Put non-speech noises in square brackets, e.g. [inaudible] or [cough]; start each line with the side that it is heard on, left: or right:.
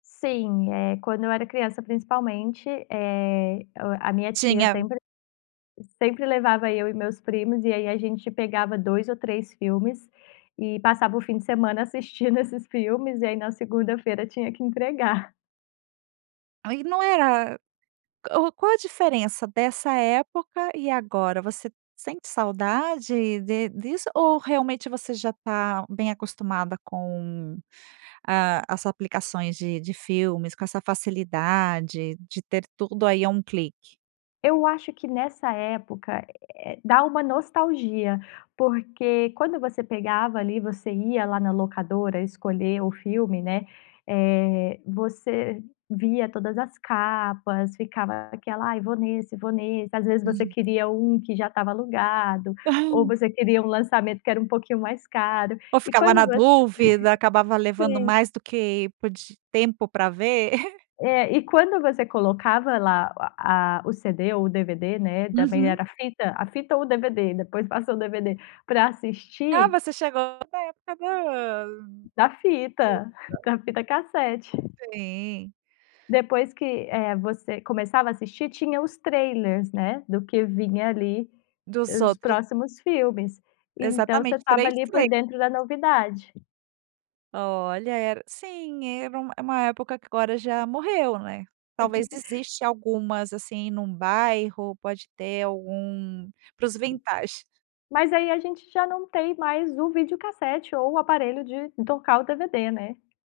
left: Sim, eh, quando eu era criança, principalmente, eh, o a minha tia
right: Tinha.
left: sempre sempre levava eu e meus primos, e aí a gente pegava 2 ou 3 filmes e passava o fim de semana assistindo esses filmes, e aí na segunda-feira tinha que entregar.
right: Aí não era o qual a diferença dessa época e agora, você sente saudade de disso, ou realmente, você já tá bem acostumada com, ah, as aplicações de de filmes, com essa facilidade de ter tudo aí, a 1 clique?
left: Eu acho que nessa época, eh, dá uma nostalgia, porque quando você pegava, ali, você ia lá na locadora escolher o filme, né, eh, você via todas as capas, ficava aquela: "Ai, vou nesse, vou nesse", às vezes você queria um que já estava alugado, ou você queria um lançamento que era um pouquinho mais caro,
right: Ou
left: e
right: ficava na
left: quando você
right: dúvida, acabava
left: [laughs]
right: levando
left: sim.
right: mais do que pod tempo pra ver. [laughs]
left: É, e quando você colocava lá o a o CD ou DVD, né, também
right: Uhum.
left: era a fita, a fita ou DVD, depois passou o DVD, pra
right: Ah,
left: assistir
right: você chegou na época do
left: Da fita.
right: [unintelligible]
left: Da fita cassete.
right: Sim.
left: Depois que, eh, você começava a assistir, tinha os trailers, né, do que vinha ali,
right: Dos
left: os
right: outros
left: próximos filmes, então você
right: Exatamente,
left: estava,
right: 3
left: ali, por dentro
right: [unintelligible]
left: da novidade.
right: Olha, era sim, era um uma época que agora já morreu, né. Talvez
left: [laughs]
right: existe algumas, assim, num bairro, pode ter algum para os vintage.
left: Mas aí a gente já não tem mais o video-cassete ou o aparelho de tocar o DVD, né.